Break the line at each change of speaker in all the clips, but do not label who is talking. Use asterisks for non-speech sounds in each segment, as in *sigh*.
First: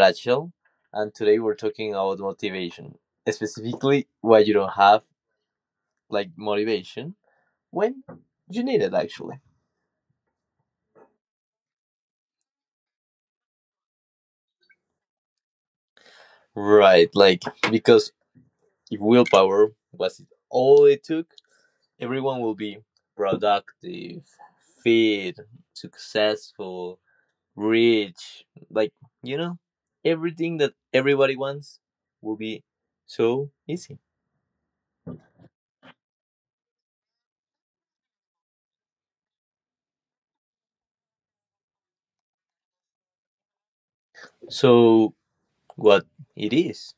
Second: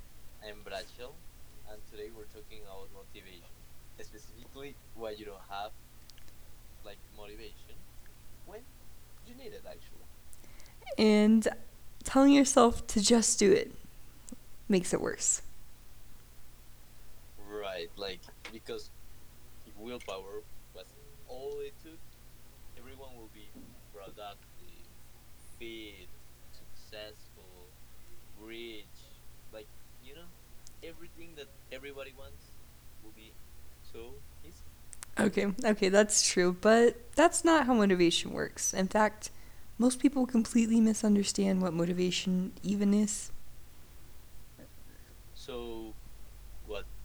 Brad and today we're talking about motivation, specifically why you don't have like motivation when you need it actually.
And telling yourself to just do it makes it worse.
Right, like because if willpower was it all it took, everyone will be productive, fit, successful, rich, like you know, everything that everybody wants will be so easy.
Okay, okay, that's true, but that's not how motivation works. In fact, most people completely misunderstand what motivation even is.
So what it is.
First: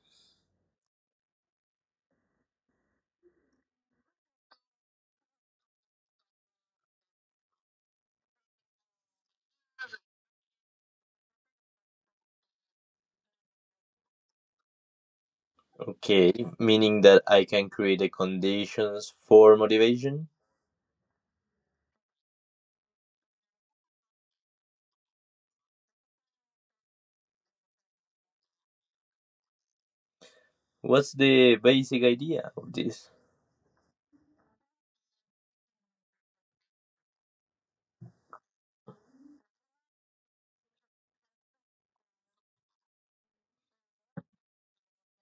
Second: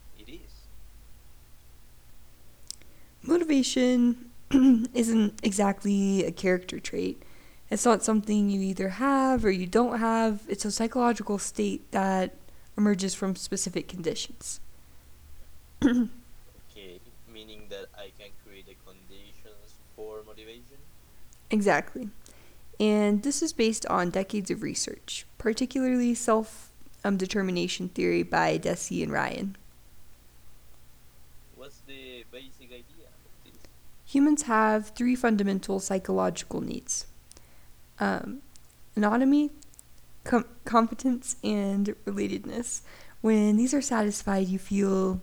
Motivation *clears throat* isn't exactly a character trait. It's not something you either have or you don't have. It's a psychological state that emerges from specific conditions.
Okay, meaning that I can create the conditions for motivation?
Exactly. And this is based on decades of research, particularly self determination theory by Desi and Ryan.
What's the basic idea of this?
Humans have three fundamental psychological needs, um, anatomy, competence, and relatedness. When these are satisfied, you feel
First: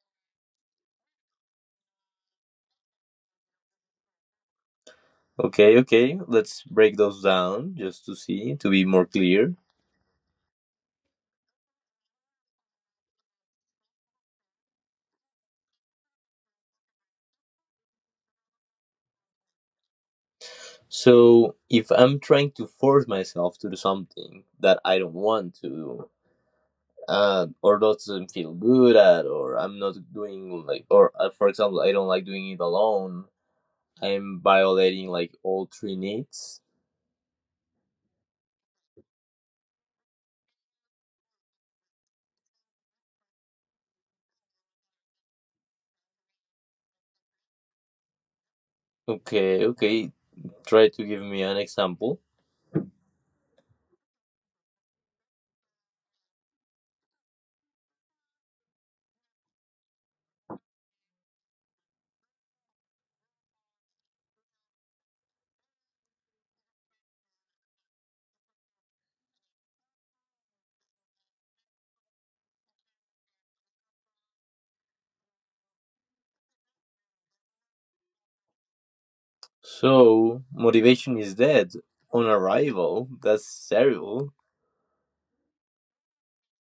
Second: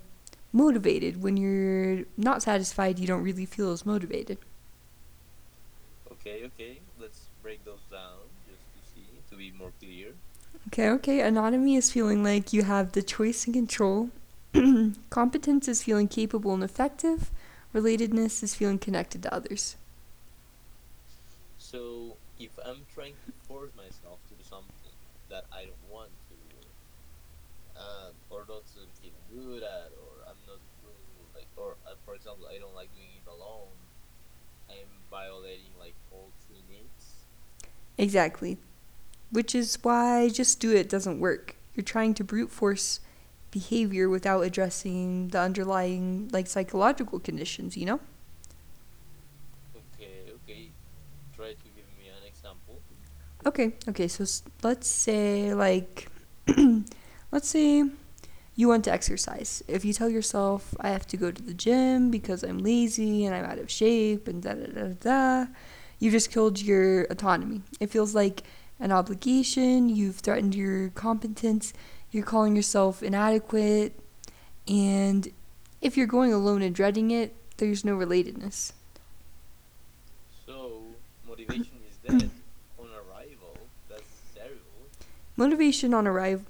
motivated. When you're not satisfied, you don't really feel as motivated.
Okay, okay, let's break those down just to see, to be more clear.
Okay, okay. Autonomy is feeling like you have the choice and control. Competence is feeling capable and effective. Relatedness is feeling connected to others.
So, if I'm trying to force myself to do something that I don't want to do, or doesn't feel good at, or I'm not doing like, or for example, I don't like doing it alone, I'm violating like all three needs.
Exactly. Which is why just do it doesn't work. You're trying to brute force behavior without addressing the underlying like psychological conditions, you know?
Okay, okay, try to give me an example.
Okay, okay, so let's say like let's say you want to exercise. If you tell yourself, I have to go to the gym because I'm lazy and I'm out of shape and da da da da, you just killed your autonomy. It feels like an obligation, you've threatened your competence, you're calling yourself inadequate, and if you're going alone and dreading it, there's no relatedness.
So motivation is dead on arrival. That's terrible.
Motivation on arrival.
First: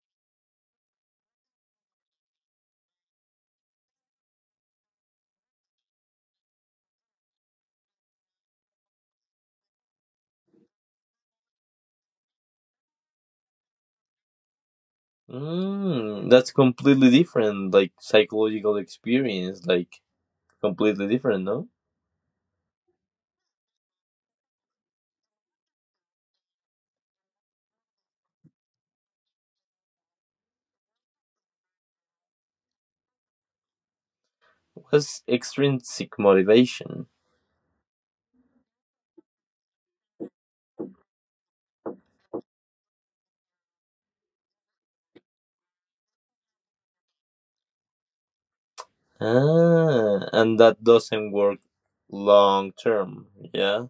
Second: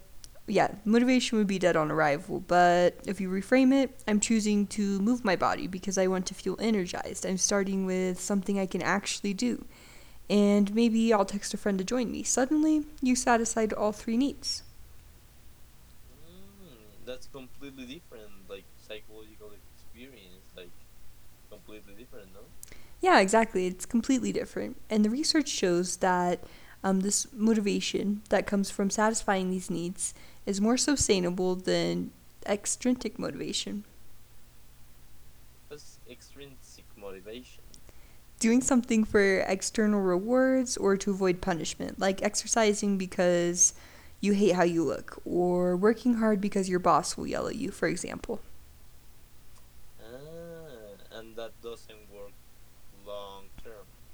Yeah, motivation would be dead on arrival, but if you reframe it, I'm choosing to move my body because I want to feel energized. I'm starting with something I can actually do, and maybe I'll text a friend to join me. Suddenly, you satisfied all three needs.
That's completely different, like psychological experience, like completely different, no?
Yeah, exactly. It's completely different. And the research shows that, this motivation that comes from satisfying these needs is more sustainable than extrinsic motivation.
What's extrinsic motivation?
Doing something for external rewards or to avoid punishment, like exercising because you hate how you look, or working hard because your boss will yell at you, for example.
Ah, and that doesn't work long term, yeah?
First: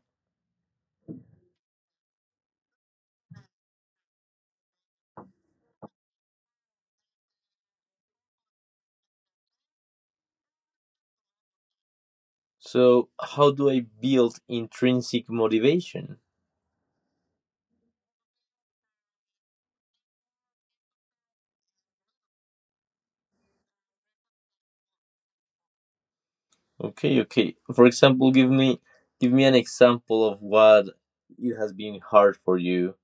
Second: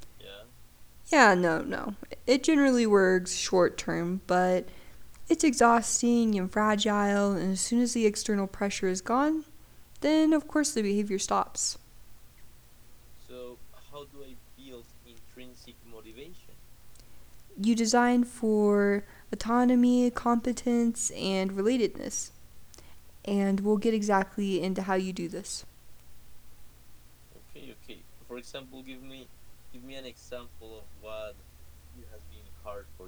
Yeah, no, no. It generally works short term, but it's exhausting and fragile, and as soon as the external pressure is gone, then of course the behavior stops.
So how do I build intrinsic motivation?
You design for autonomy, competence, and relatedness, and we'll get exactly into how you do this.
Okay, okay. For example, give me an example of what it has been hard for you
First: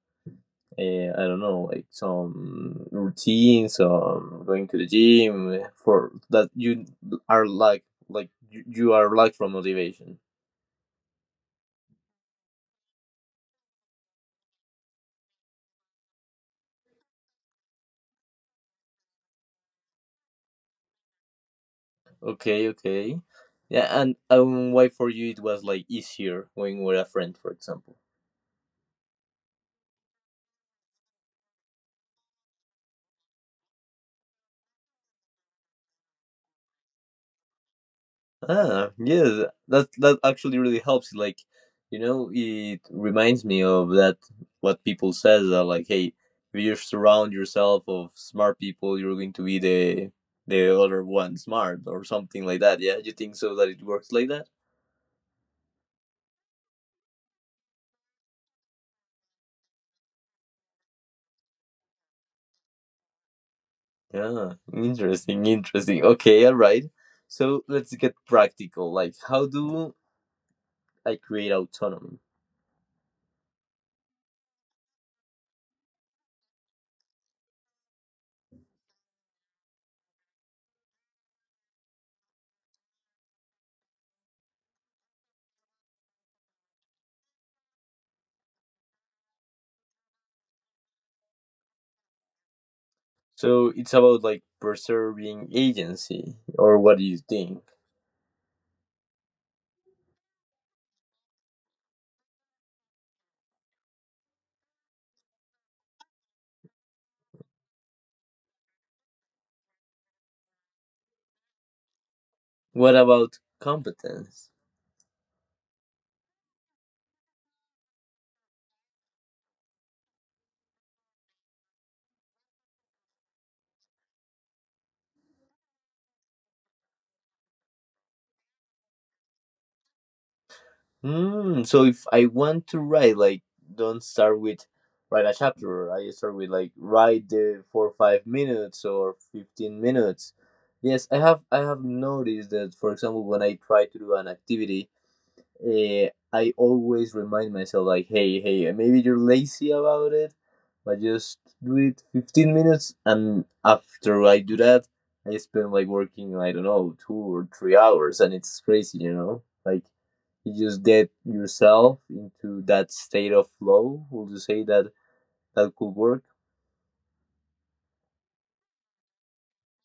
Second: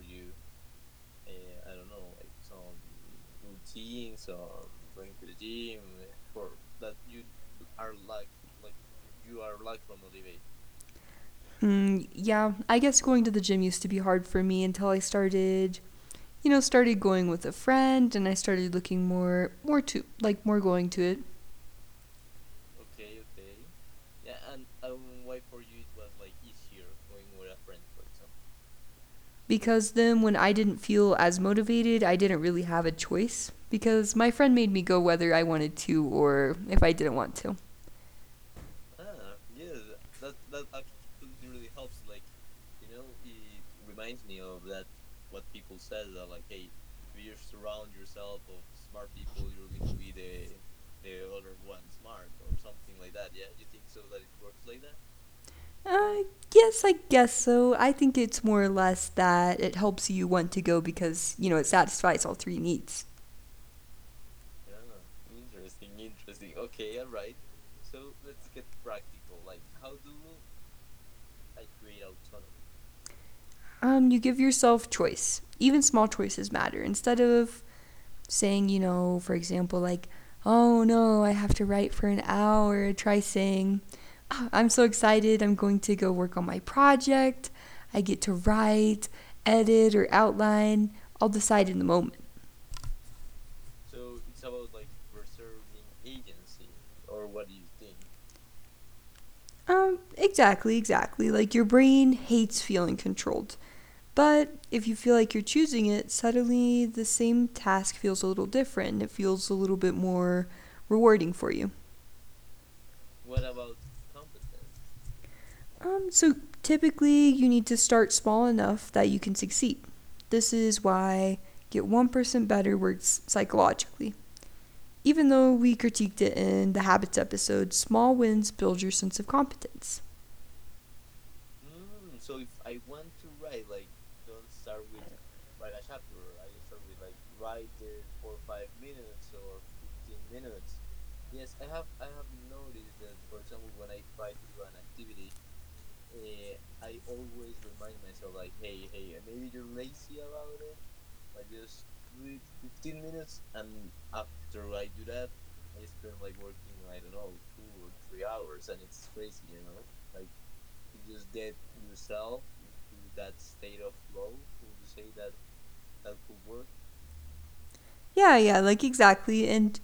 uh, I don't know, like some routines, going to the gym for that you are like you are like from motivation.
Mm, yeah, I guess going to the gym used to be hard for me until I started, you know, started going with a friend and I started looking more, more going to it.
Okay, okay, yeah, and why for you it was like easier going with a friend, for example.
Because then when I didn't feel as motivated, I didn't really have a choice because my friend made me go whether I wanted to or if I didn't want to.
Ah, yes, that actually really helps. Like, it reminds me of that what people says are like, hey, if you surround yourself of smart people, you're going to be the other one smart or something like that. Yeah, you think so that it works like that?
Uh, yes, I guess so. I think it's more or less that it helps you want to go because, you know, it satisfies all three needs.
Yeah, interesting, interesting. Okay, all right. So let's get practical. Like, how do I create autonomy?
You give yourself choice. Even small choices matter. Instead of saying, you know, for example, like, oh no, I have to write for an hour, try saying, "Ah, I'm so excited, I'm going to go work on my project. I get to write, edit, or outline. I'll decide in the moment."
So it's about like preserving agency, or what do you think?
Exactly, exactly. Like your brain hates feeling controlled. But if you feel like you're choosing it, suddenly the same task feels a little different. It feels a little bit more rewarding for you.
What about competence?
So typically, you need to start small enough that you can succeed. This is why Get 1% Better works psychologically. Even though we critiqued it in the habits episode, small wins build your sense of competence.
So if I want to write, like, don't start with write a chapter, right? I start with like write the 4 or 5 minutes or 15 minutes. Yes, I have noticed that. For example, when I try to do an activity, uh, I always remind myself like, hey, hey, maybe you're lazy about it, but just do it 15 minutes, and after I do that, I spend like working, I don't know, 2 or 3 hours, and it's crazy, like you just get yourself into that state of flow. Would you say that could work?
Yeah, yeah, like exactly. And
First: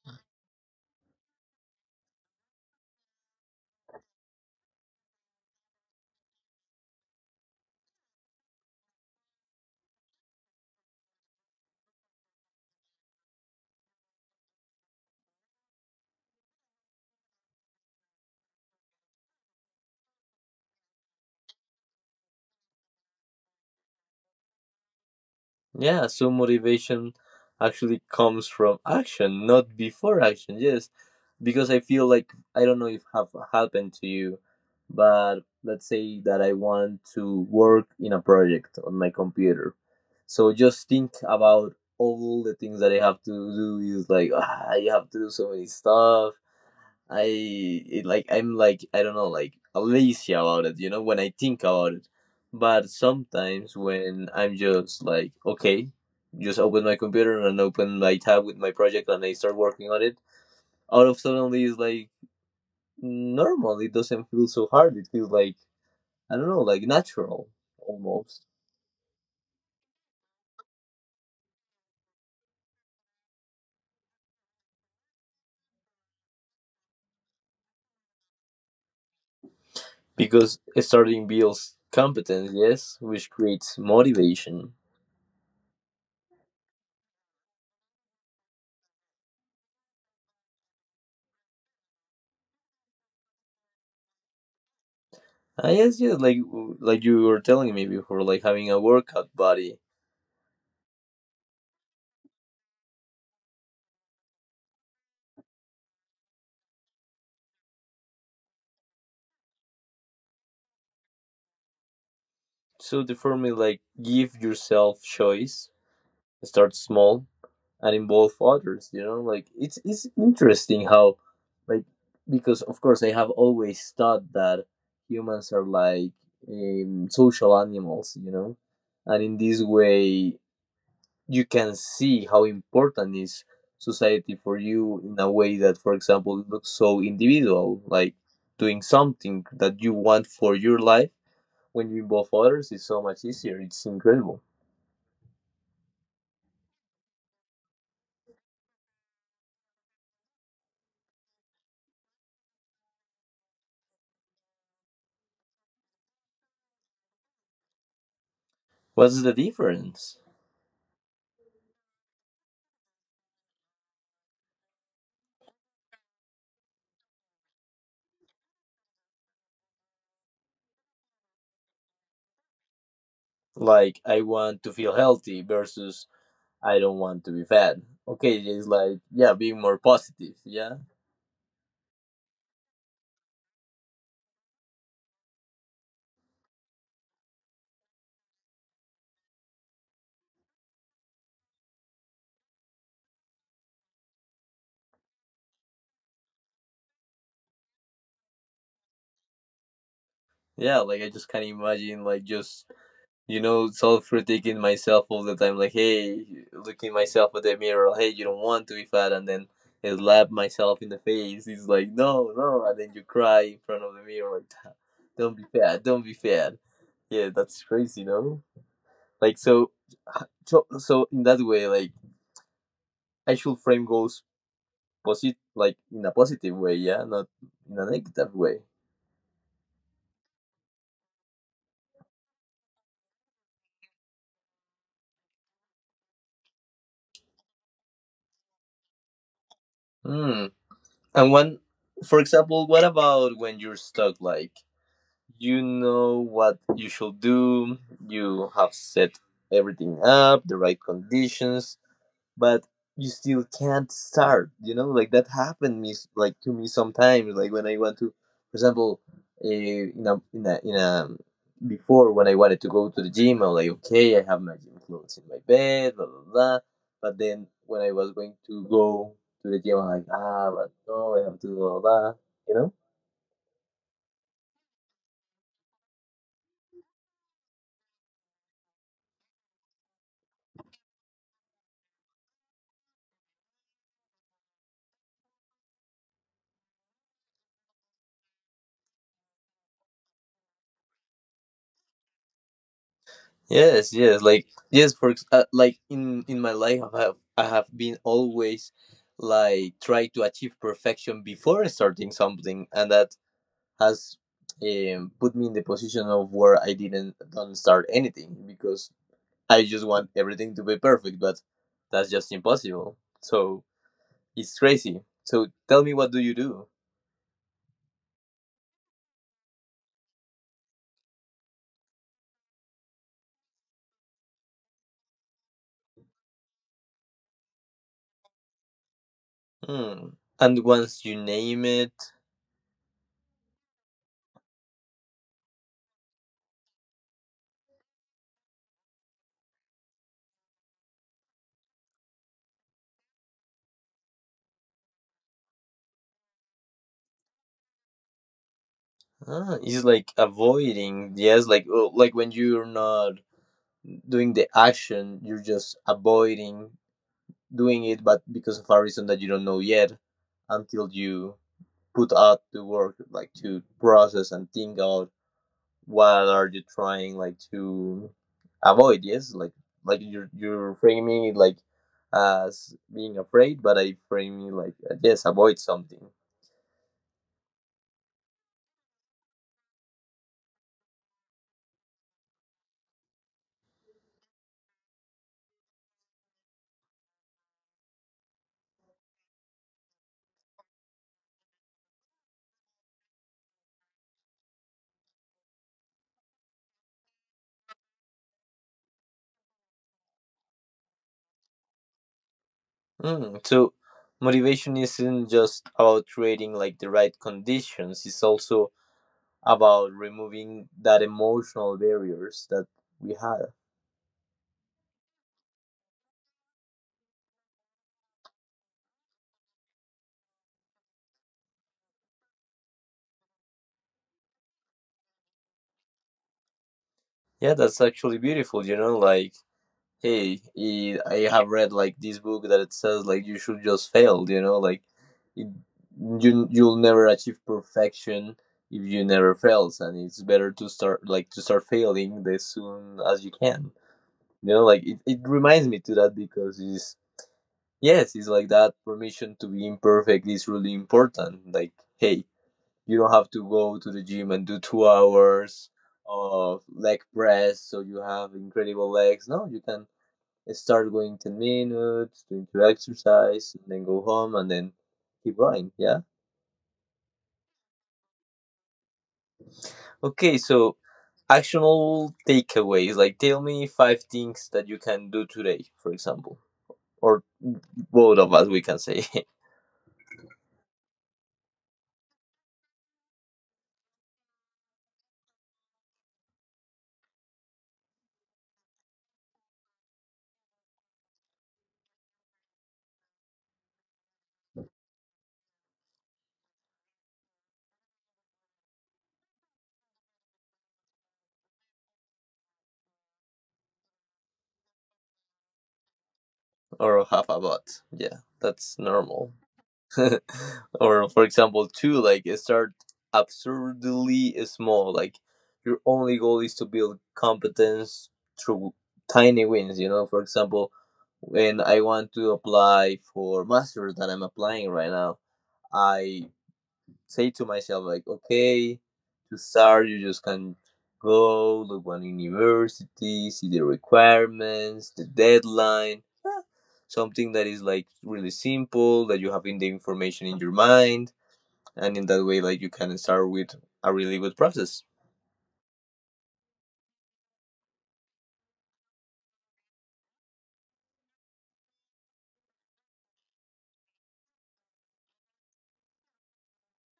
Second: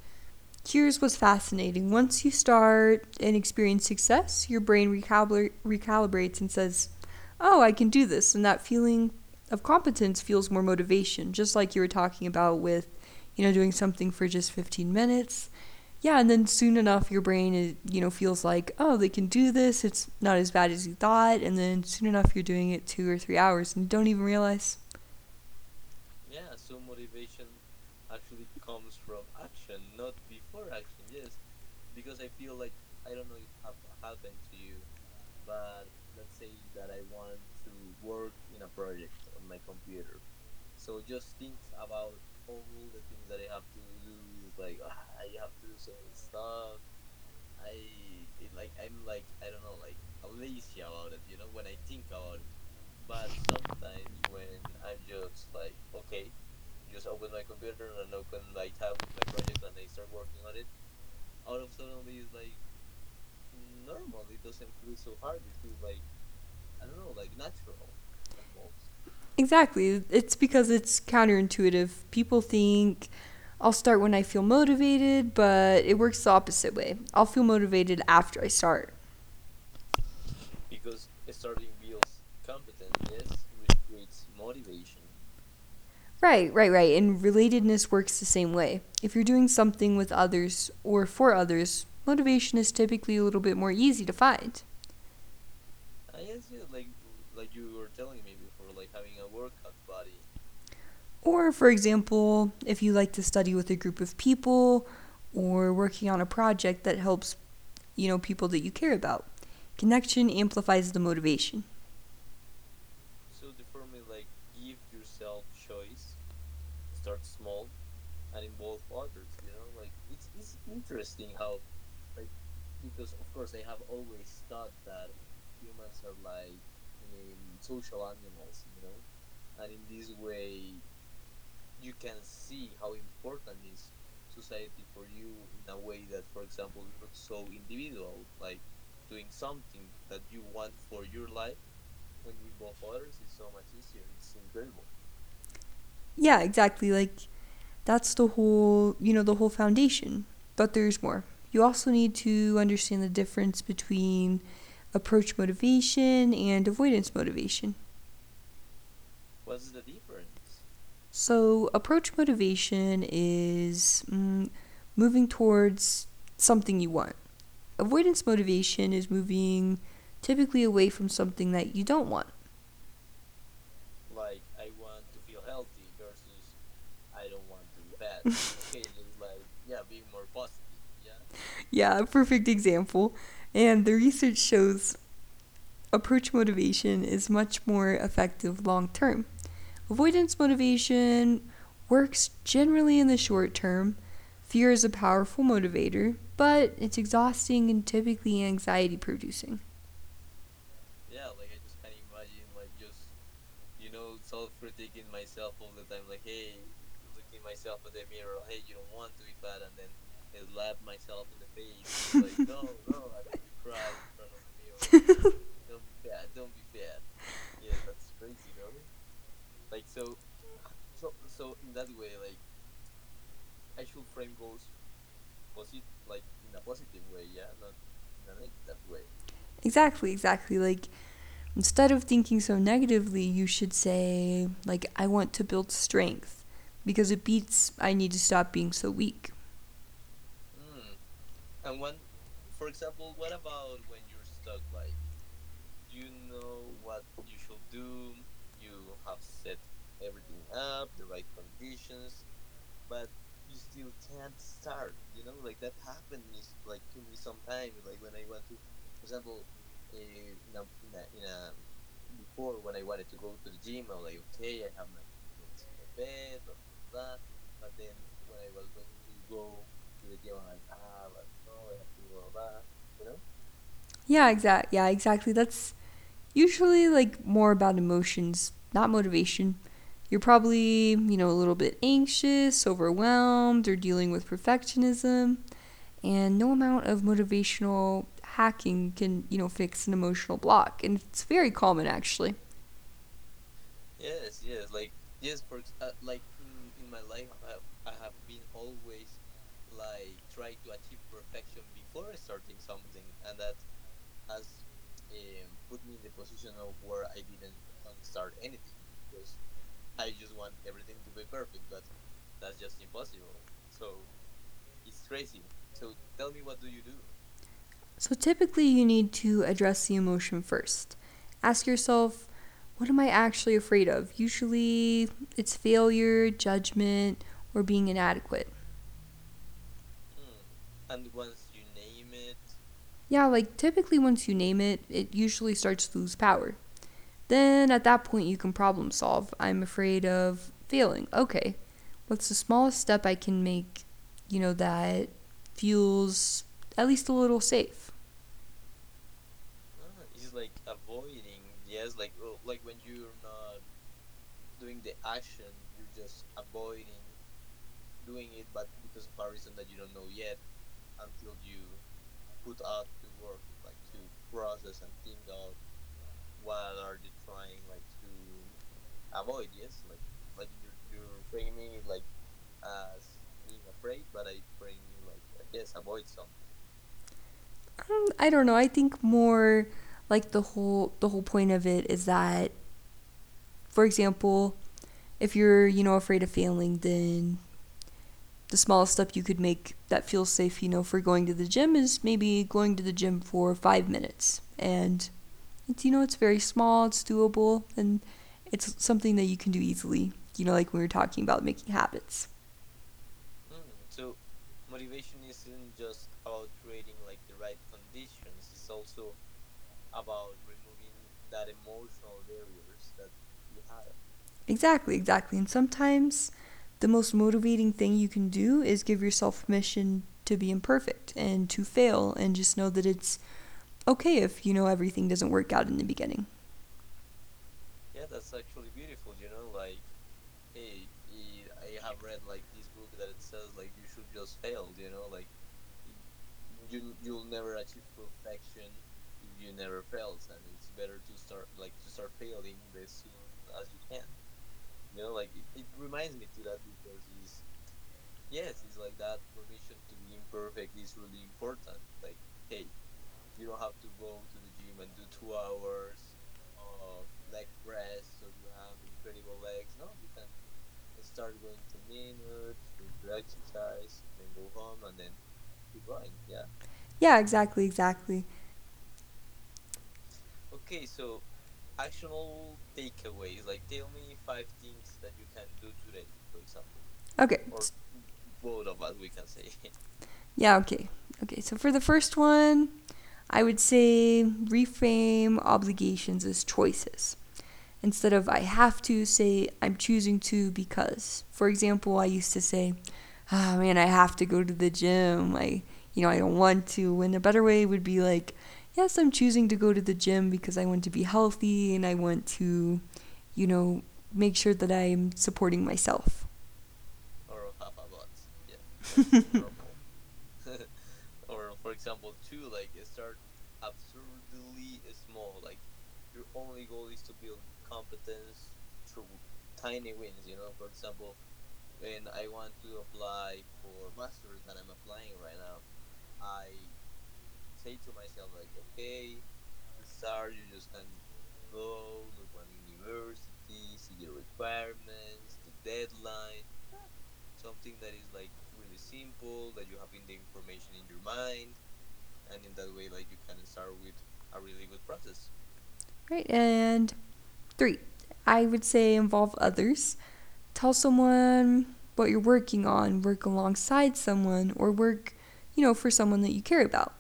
here's what's fascinating. Once you start and experience success, your brain recalibrates and says, oh, I can do this. And that feeling of competence feels more motivation, just like you were talking about with, you know, doing something for just 15 minutes. Yeah, and then soon enough, your brain, is, you know, feels like, oh, they can do this. It's not as bad as you thought. And then soon enough, you're doing it 2 or 3 hours and you don't even realize.
Yeah, so motivation actually comes from action, not before action. Yes, because I feel like I don't know if have happened to you, but let's say that I want to work in a project on my computer. So just think about all the things that I have to do. Is like I have to do so many stuff. Like I'm like I don't know like lazy about it. You know when I think about it, but sometimes when I'm just like, okay, just open my computer and open my tab with my project and I start working on it, out of suddenly it's like normal. It doesn't feel so hard. It feels like, I don't know, like natural almost.
Exactly. It's because it's counterintuitive. People think I'll start when I feel motivated, but it works the opposite way. I'll feel motivated after I start.
Because starting builds competence, yes, which creates motivation.
Right, right, right. And relatedness works the same way. If you're doing something with others or for others, motivation is typically a little bit more easy to find.
I guess, yes, like you were telling me before, like having a workout body.
Or, for example, if you like to study with a group of people or working on a project that helps, you know, people that you care about, connection amplifies the motivation.
So the formula, like, give yourself choice. Start small and involve others, like it's interesting how, like, because of course I have always thought that humans are like, social animals, and in this way you can see how important is society for you in a way that, for example, looks so individual, like doing something that you want for your life when you involve others is so much easier. It's incredible.
Yeah, exactly. Like that's the whole, you know, the whole foundation. But there's more. You also need to understand the difference between approach motivation and avoidance motivation.
What's the difference?
So, approach motivation is, moving towards something you want. Avoidance motivation is moving typically away from something that you don't want.
Like I want to feel healthy versus I don't want to be fat.
*laughs*
Okay, it's
*laughs* It
like yeah, being more positive. Yeah,
yeah, perfect example. And the research shows approach motivation is much more effective long term. Avoidance motivation works generally in the short term. Fear is a powerful motivator, but it's exhausting and typically anxiety producing.
yeah. Like I just can't imagine like just self critiquing myself all the time. Like hey, looking myself at
*laughs*
the mirror. Hey, you don't want to be fat, and then I slap myself in the face. It's like no, no, and then you cry in front of the mirror like "Damn, don't be fat, don't be fat." Yeah, that's crazy, no? Like so in that way, like I should frame goals posit like in a positive way, yeah, not in a negative way.
Exactly, exactly. Like instead of thinking so negatively, you should say, like, I want to build strength because it beats I need to stop being so weak.
Hmm. And when, for example, what about when you're stuck? Like you know what you should do, you have set everything up, the right conditions, but you still can't start. Like that happened me like to me sometimes, like when I went to, for example, in a before when I wanted to go to the gym I'm like okay I have my gym clothes in my bed blah blah blah, but then when I was going to go to the gym I'm like but no I have to do blah, blah, you know.
Yeah, exactly. That's usually like more about emotions, not motivation. You're probably, you know, a little bit anxious, overwhelmed, or dealing with perfectionism, and no amount of motivational hacking can, you know, fix an emotional block. And it's very common actually.
Yes, yes, like yes, like in my life, I have been always like try to achieve perfection before starting something, and that has put me in the position of where I didn't don't start anything because I just want everything to be perfect, but that's just impossible. So it's crazy. So tell me, what do you do?
So typically, you need to address the emotion first. Ask yourself, what am I actually afraid of? Usually, it's failure, judgment, or being inadequate.
Hmm. And once you name it,
Yeah, like typically, once you name it, it usually starts to lose power. Then at that point, you can problem solve. I'm afraid of failing. Okay, what's the smallest step I can make, you know, that feels at least a little safe?
ah, it's like avoiding. Yes, like oh, like when you're not doing the action you're just avoiding doing it but because of a reason that you don't know yet until you put out the work like to process and think out what are you trying like to avoid. Yes, like you're framing it like as being afraid but I frame it like yes avoid something.
I don't know. I think more like the whole point of it is that, for example, if you're you know afraid of failing, then the smallest step you could make that feels safe, you know, for going to the gym is maybe going to the gym for 5 minutes, and it's you know it's very small, it's doable, and it's something that you can do easily. You know, like we were talking about making habits.
So motivation isn't just about creating like the right conditions, it's also about removing that emotional barriers that we had.
Exactly, exactly. And sometimes the most motivating thing you can do is give yourself permission to be imperfect and to fail and just know that it's okay if you know everything doesn't work out in the beginning.
Yeah, that's actually beautiful, you know, like hey, it, I have read like this book that it says like you should just fail, you know, like it, you you'll never achieve perfection if you never fails and it's better to start failing as soon as you can. You know, like it reminds me to that because it's yes, it's like that permission to be imperfect is really important. Like, hey, you don't have to go to the gym and do 2 hours of leg press so you have incredible legs. No, you can start going 10 minutes doing two exercise and then go home and then keep going, yeah.
Yeah, exactly, exactly.
Okay, so actionable takeaways, like tell me five things that you can do today, for example, or
Okay.
both of us we can say. *laughs*
Yeah, okay. Okay, so for the first one, I would say reframe obligations as choices. Instead of I have to, say I'm choosing to because. For example, I used to say, ah, oh, man, I have to go to the gym. I, you know, I don't want to. When a better way would be like, yes, I'm choosing to go to the gym because I want to be healthy and I want to, you know, make sure that I'm supporting myself.
or half a bot, yeah,
Yeah,
that's
that's *laughs*
normal.
terrible.
*laughs* or for example two, like start absurdly small, like your only goal is to build competence through tiny wins, you know. For example, when I want to apply for masters that I'm applying right now, I say to myself like okay, to start you just can go look one university, see the requirements, the deadline. Ah, something that is like really simple that you have in the information in your mind, and in that way like you can start with a really good process.
Right, and three, I would say involve others. Tell someone what you're working on, work alongside someone, or work, you know, for someone that you care about.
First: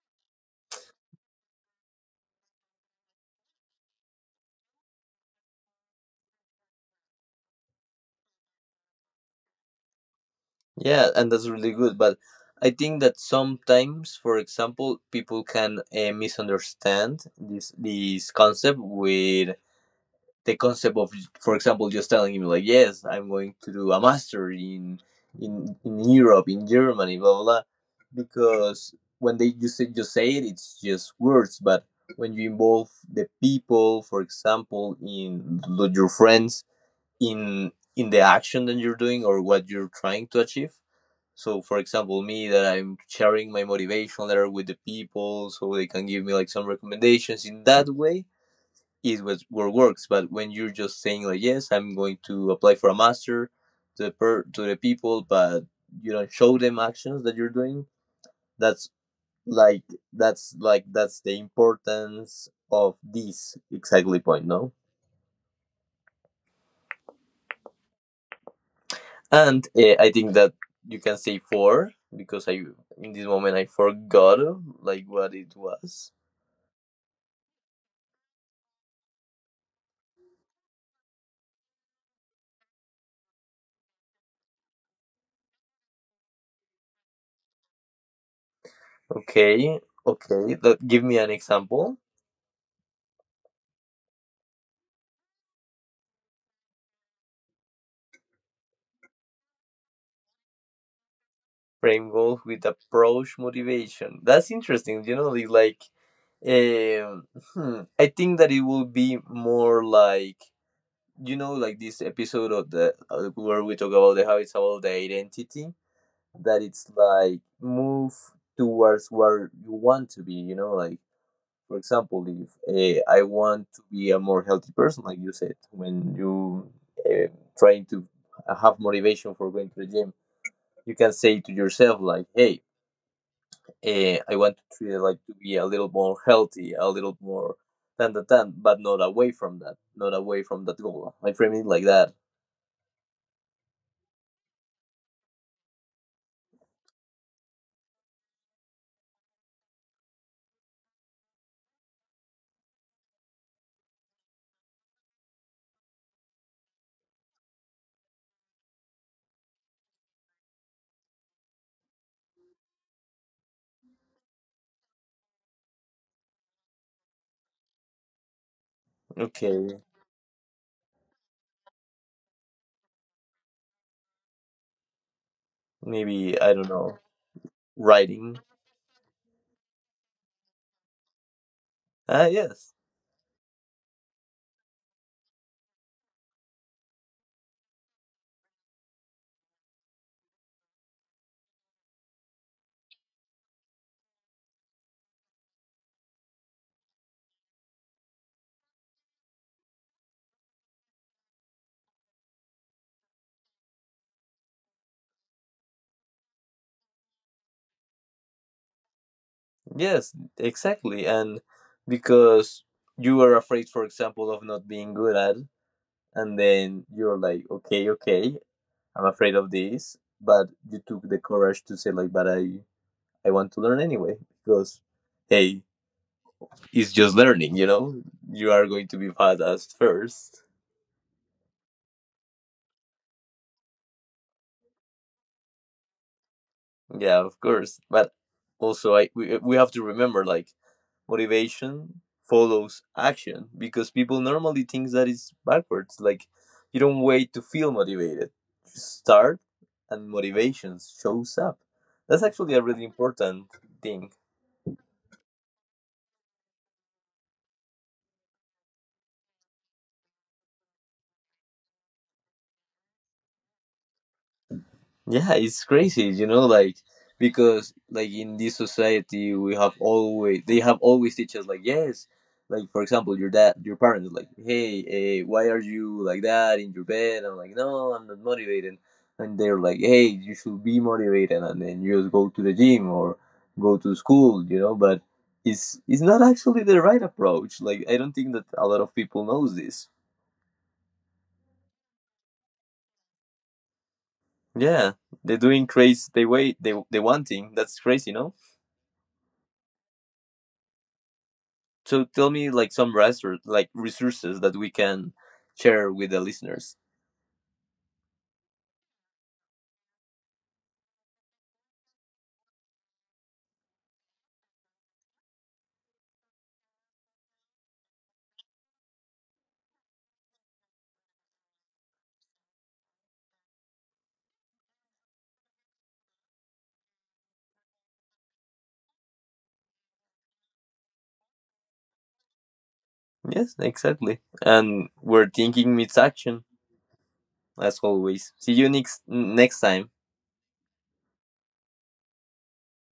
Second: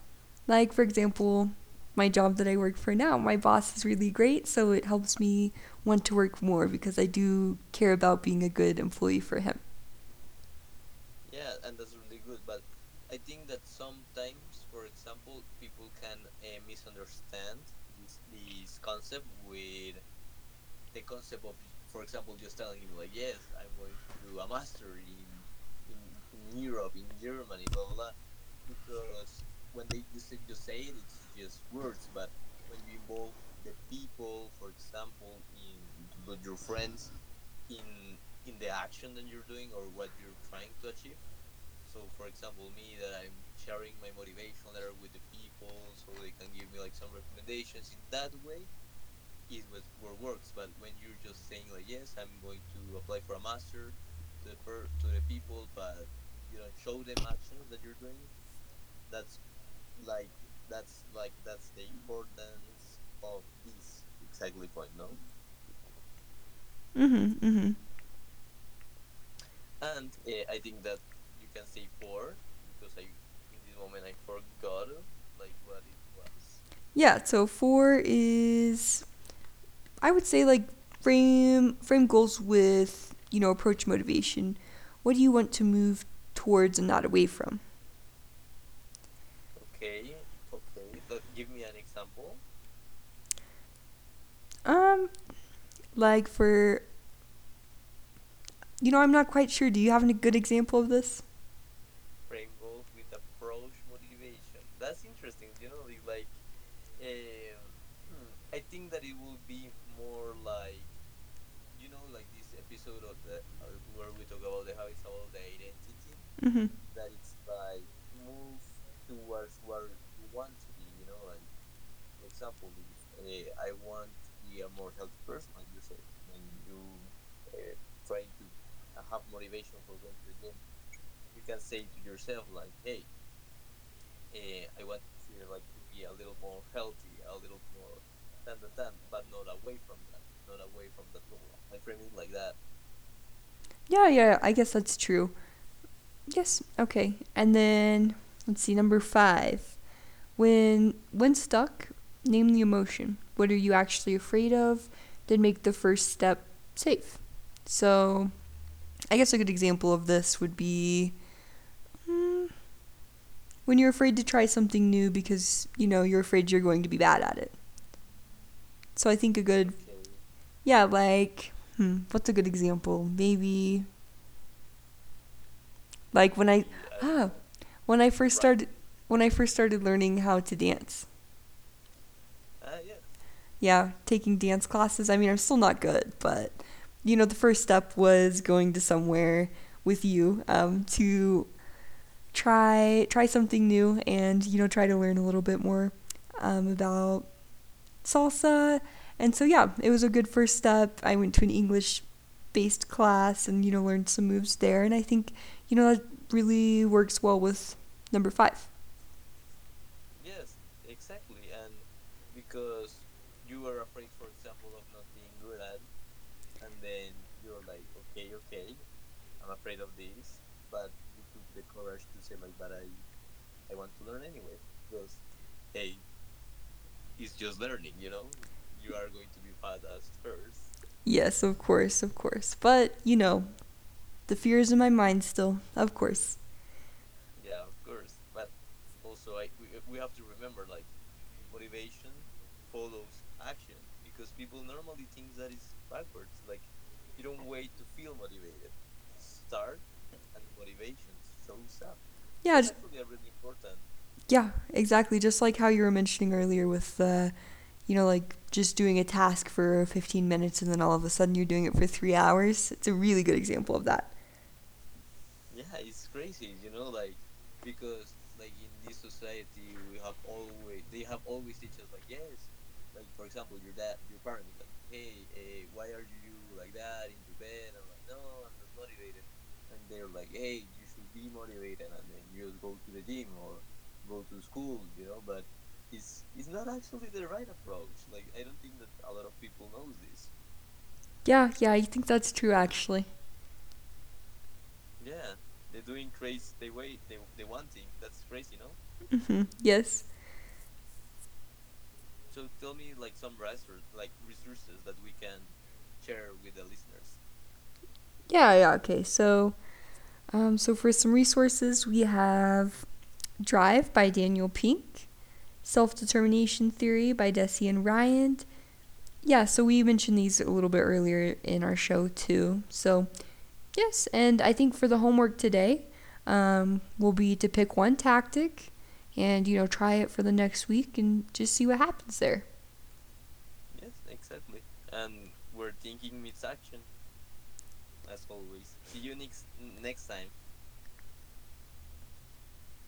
Like, for example, my job that I work for now, my boss is really great, so it helps me want to work more because I do care about being a good employee for him.
Yeah, and that's really good but I think that sometimes for example people can misunderstand this concept with the concept of, for example, just telling him like yes I'm going to do a master in in Europe in Germany blah blah, blah because when they just say it it's just words. But when you involve the people, for example, in your friends, in the action that you're doing or what you're trying to achieve. So for example me that I'm sharing my motivation letter with the people so they can give me like some recommendations in that way is what works. But when you're just saying like, yes, I'm going to apply for a master to the to the people, but you don't show them actions that you're doing. That's like that's the importance of this exactly point, no?
Mm hmm, mm hmm.
And I think that you can say four because I in this moment I forgot like what it was.
Yeah, so four is I would say like frame goals with you know approach motivation. What do you want to move towards and not away from?
Okay, okay. That, give me an example.
Um, like for you know I'm not quite sure. Do you have a good example of this?
Frame golf with approach motivation. That's interesting. You know, the, like, um, hmm, I think that it will be more like you know, like this episode of the where we talk about the how it's about the identity. That
Mm-hmm.
it's like move towards where you want to be. You know, like for example, if I want to be a more healthy person, like you said, when you uh, trying to have motivation for going to the gym, you can say to yourself like, "Hey, I want to treat it like to be a little more healthy, a little more than the tan, but not away from that, not away from that goal. I frame it like that."
Yeah, yeah. I guess that's true. Yes. Okay. And then let's see number five. When stuck, name the emotion. What are you actually afraid of? Then make the first step safe. So I guess a good example of this would be when you're afraid to try something new because you know you're afraid you're going to be bad at it. So I think a good,
Okay,
yeah, like hmm, what's a good example? Maybe like
maybe I don't know,
ah, when I first
writing.
started when I first started learning how to dance.
Ah, yes,
Yeah, taking dance classes. I mean, I'm still not good, but you know, the first step was going to somewhere with you to try something new and you know try to learn a little bit more about salsa. And so, yeah, it was a good first step. I went to an English based class and, you know, learned some moves there. And I think, you know, that really works well with number five.
yes, exactly. And because you were afraid, for example, of not being good at, and then you're like, okay, okay, I'm afraid of this, but you took the courage to say like, but I want to learn anyway because, hey, it's just learning, you know. You are going to be bad at first.
Yes, of course, of course. But, you know, the fear is in my mind still, of course.
Yeah, of course. But also, I we have to remember like motivation follows action because people normally think that it's backwards. Like you don't wait to feel motivated. You start, and motivation shows up. That's actually
Yeah,
a
just,
really important thing.
yeah, exactly. Just like how you were mentioning earlier with, you know, like just doing a task for 15 minutes and then all of a sudden you're doing it for 3 hours. It's a really good example of that.
Yeah, it's crazy, you know, like because like in this society we have always teach us like yes, like for example your dad your parents like hey why are you like that in your bed? I'm like no I'm not motivated, and they're like hey you should be motivated and then you just go to the gym or go to school, you know. But it's not actually the right approach. Like I don't think that a lot of people knows this.
Yeah, yeah, I think that's true actually.
Yeah, they're doing crazy. They wait. They wanting. That's crazy, no?
Mm-hmm. Yes.
So tell me like some resource like resources that we can share with the listeners.
Yeah, yeah, okay. So for some resources, we have Drive by Daniel Pink, Self Determination Theory by Desi and Ryan. Yeah, so we mentioned these a little bit earlier in our show too. So, yes, and I think for the homework today, will be to pick one tactic and, you know, try it for the next week and just see what happens there.
Yes, exactly. And we're thinking it's action as always. See you next time.